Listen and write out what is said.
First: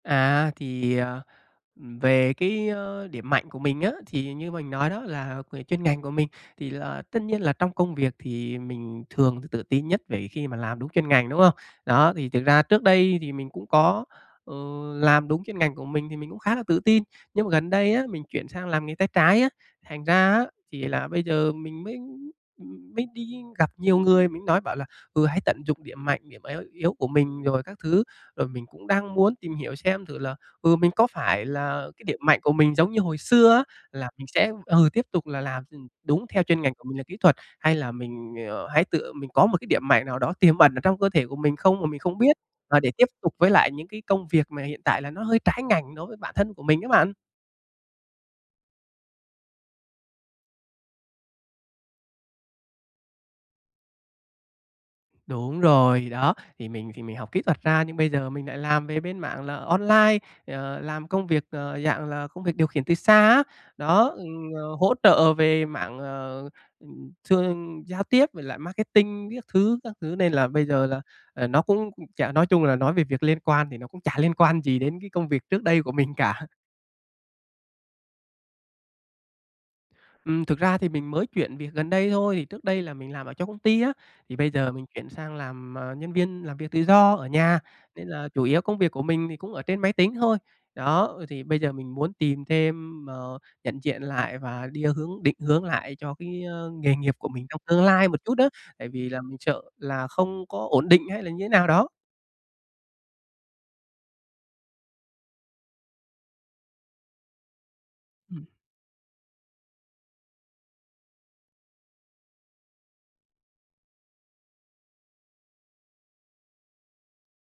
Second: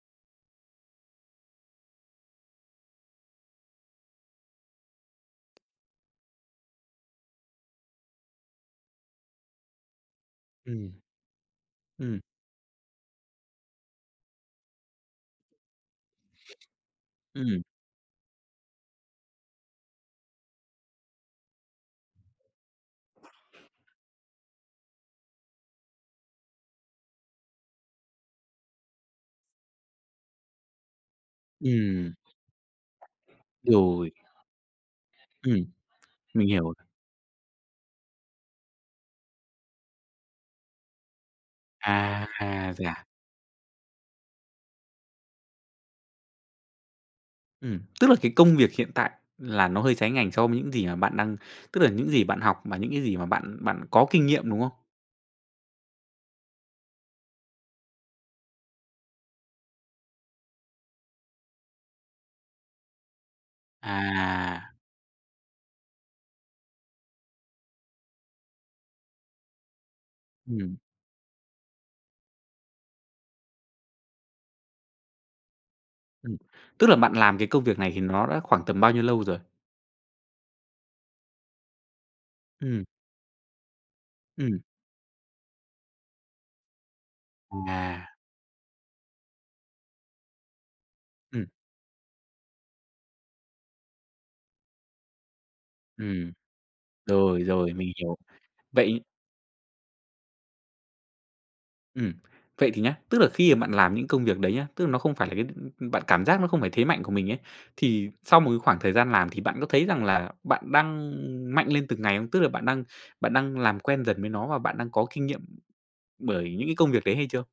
À, thì, ờ, về, cái, ơ, điểm mạnh của mình á, thì như mình nói đó là về chuyên ngành của mình thì là tất nhiên là trong công việc thì mình thường t tự tin nhất về khi mà làm đúng Ừm. chuyên ngành, đúng hông? Đó, Ừm. thì thực ra trước đây thì mình cũng có, ờ, làm đúng chuyên ngành của mình thì mình cũng khá là tự tin, nhưng mà Ừm. gần đây á, mình chuyển sang làm nghề tay trái á, thành ra á thì là bây giờ mình mới m mới đi gặp nhiều người, mình nói bảo là, ừ, hãy tận dụng điểm mạnh, điểm yếu yếu của mình rồi các thứ. Rồi mình cũng đang muốn tìm hiểu xem thử là, ừ, mình có phải là cái Ừm. điểm mạnh của mình giống như hồi xưa á, là Rồi. mình sẽ, ừ, tiếp tục là làm Ừm, đúng theo mình chuyên ngành hiểu. của mình là kỹ thuật, hay là mình, ờ, hãy tự mình có một cái điểm mạnh nào đó tiềm ẩn ở trong cơ thể của mình không mà mình không À biết, ha, và vậy để tiếp à? tục với lại những cái công việc mà hiện tại là nó hơi trái ngành đối với bản thân của mình á bạn. Ừm, tức là cái công việc hiện tại là nó hơi trái ngành so với những gì mà bạn đang tức là những gì bạn học mà những cái gì mà bạn bạn có kinh nghiệm, đúng không? Đúng rồi, đó, thì mình thì mình học kỹ thuật ra nhưng bây giờ mình lại làm về bên mảng là online, ờ, làm công việc, ờ, dạng là công việc điều khiển từ xa á, đó, ừ, À! ờ, hỗ trợ về mảng, ờ, thường giao tiếp với lại marketing các thứ các thứ, nên là bây Ừm. giờ là, ờ, nó cũng chả nói chung là nói về việc liên quan thì nó cũng chả liên quan gì đến cái công việc trước đây của mình Ừm, cả. tức là bạn làm cái công việc này thì nó đã khoảng tầm bao nhiêu lâu rồi? Ừm, thực ra thì mình mới chuyển việc gần đây thôi, trước đây Ừm. là mình làm ở trong công ty á, thì bây Ừm. giờ mình chuyển sang làm, à, nhân viên làm việc tự do ở nhà, nên À! là chủ yếu công việc của mình thì cũng ở trên máy tính thôi. Đó, ờ, thì Ừm. bây giờ mình muốn tìm thêm, ờ, nhận diện lại và đi hướng định hướng lại cho Ừm, cái nghề nghiệp của rồi, mình trong rồi, tương mình lai hiểu. một chút á, tại Vậy vì là mình sợ là không có ổn định hay là như thế nào đó. ừm, vậy thì nhá, tức là khi mà bạn làm những công việc đấy nhá, tức là nó không phải là cái, ưm, bạn cảm giác nó không phải thế mạnh của mình ấy, thì sau một Ừm. cái khoảng thời gian làm thì bạn có thấy rằng là bạn đang mạnh lên từng ngày không? Tức là bạn đang bạn đang làm quen dần với nó và bạn đang có kinh nghiệm bởi những cái công việc đấy hay chưa?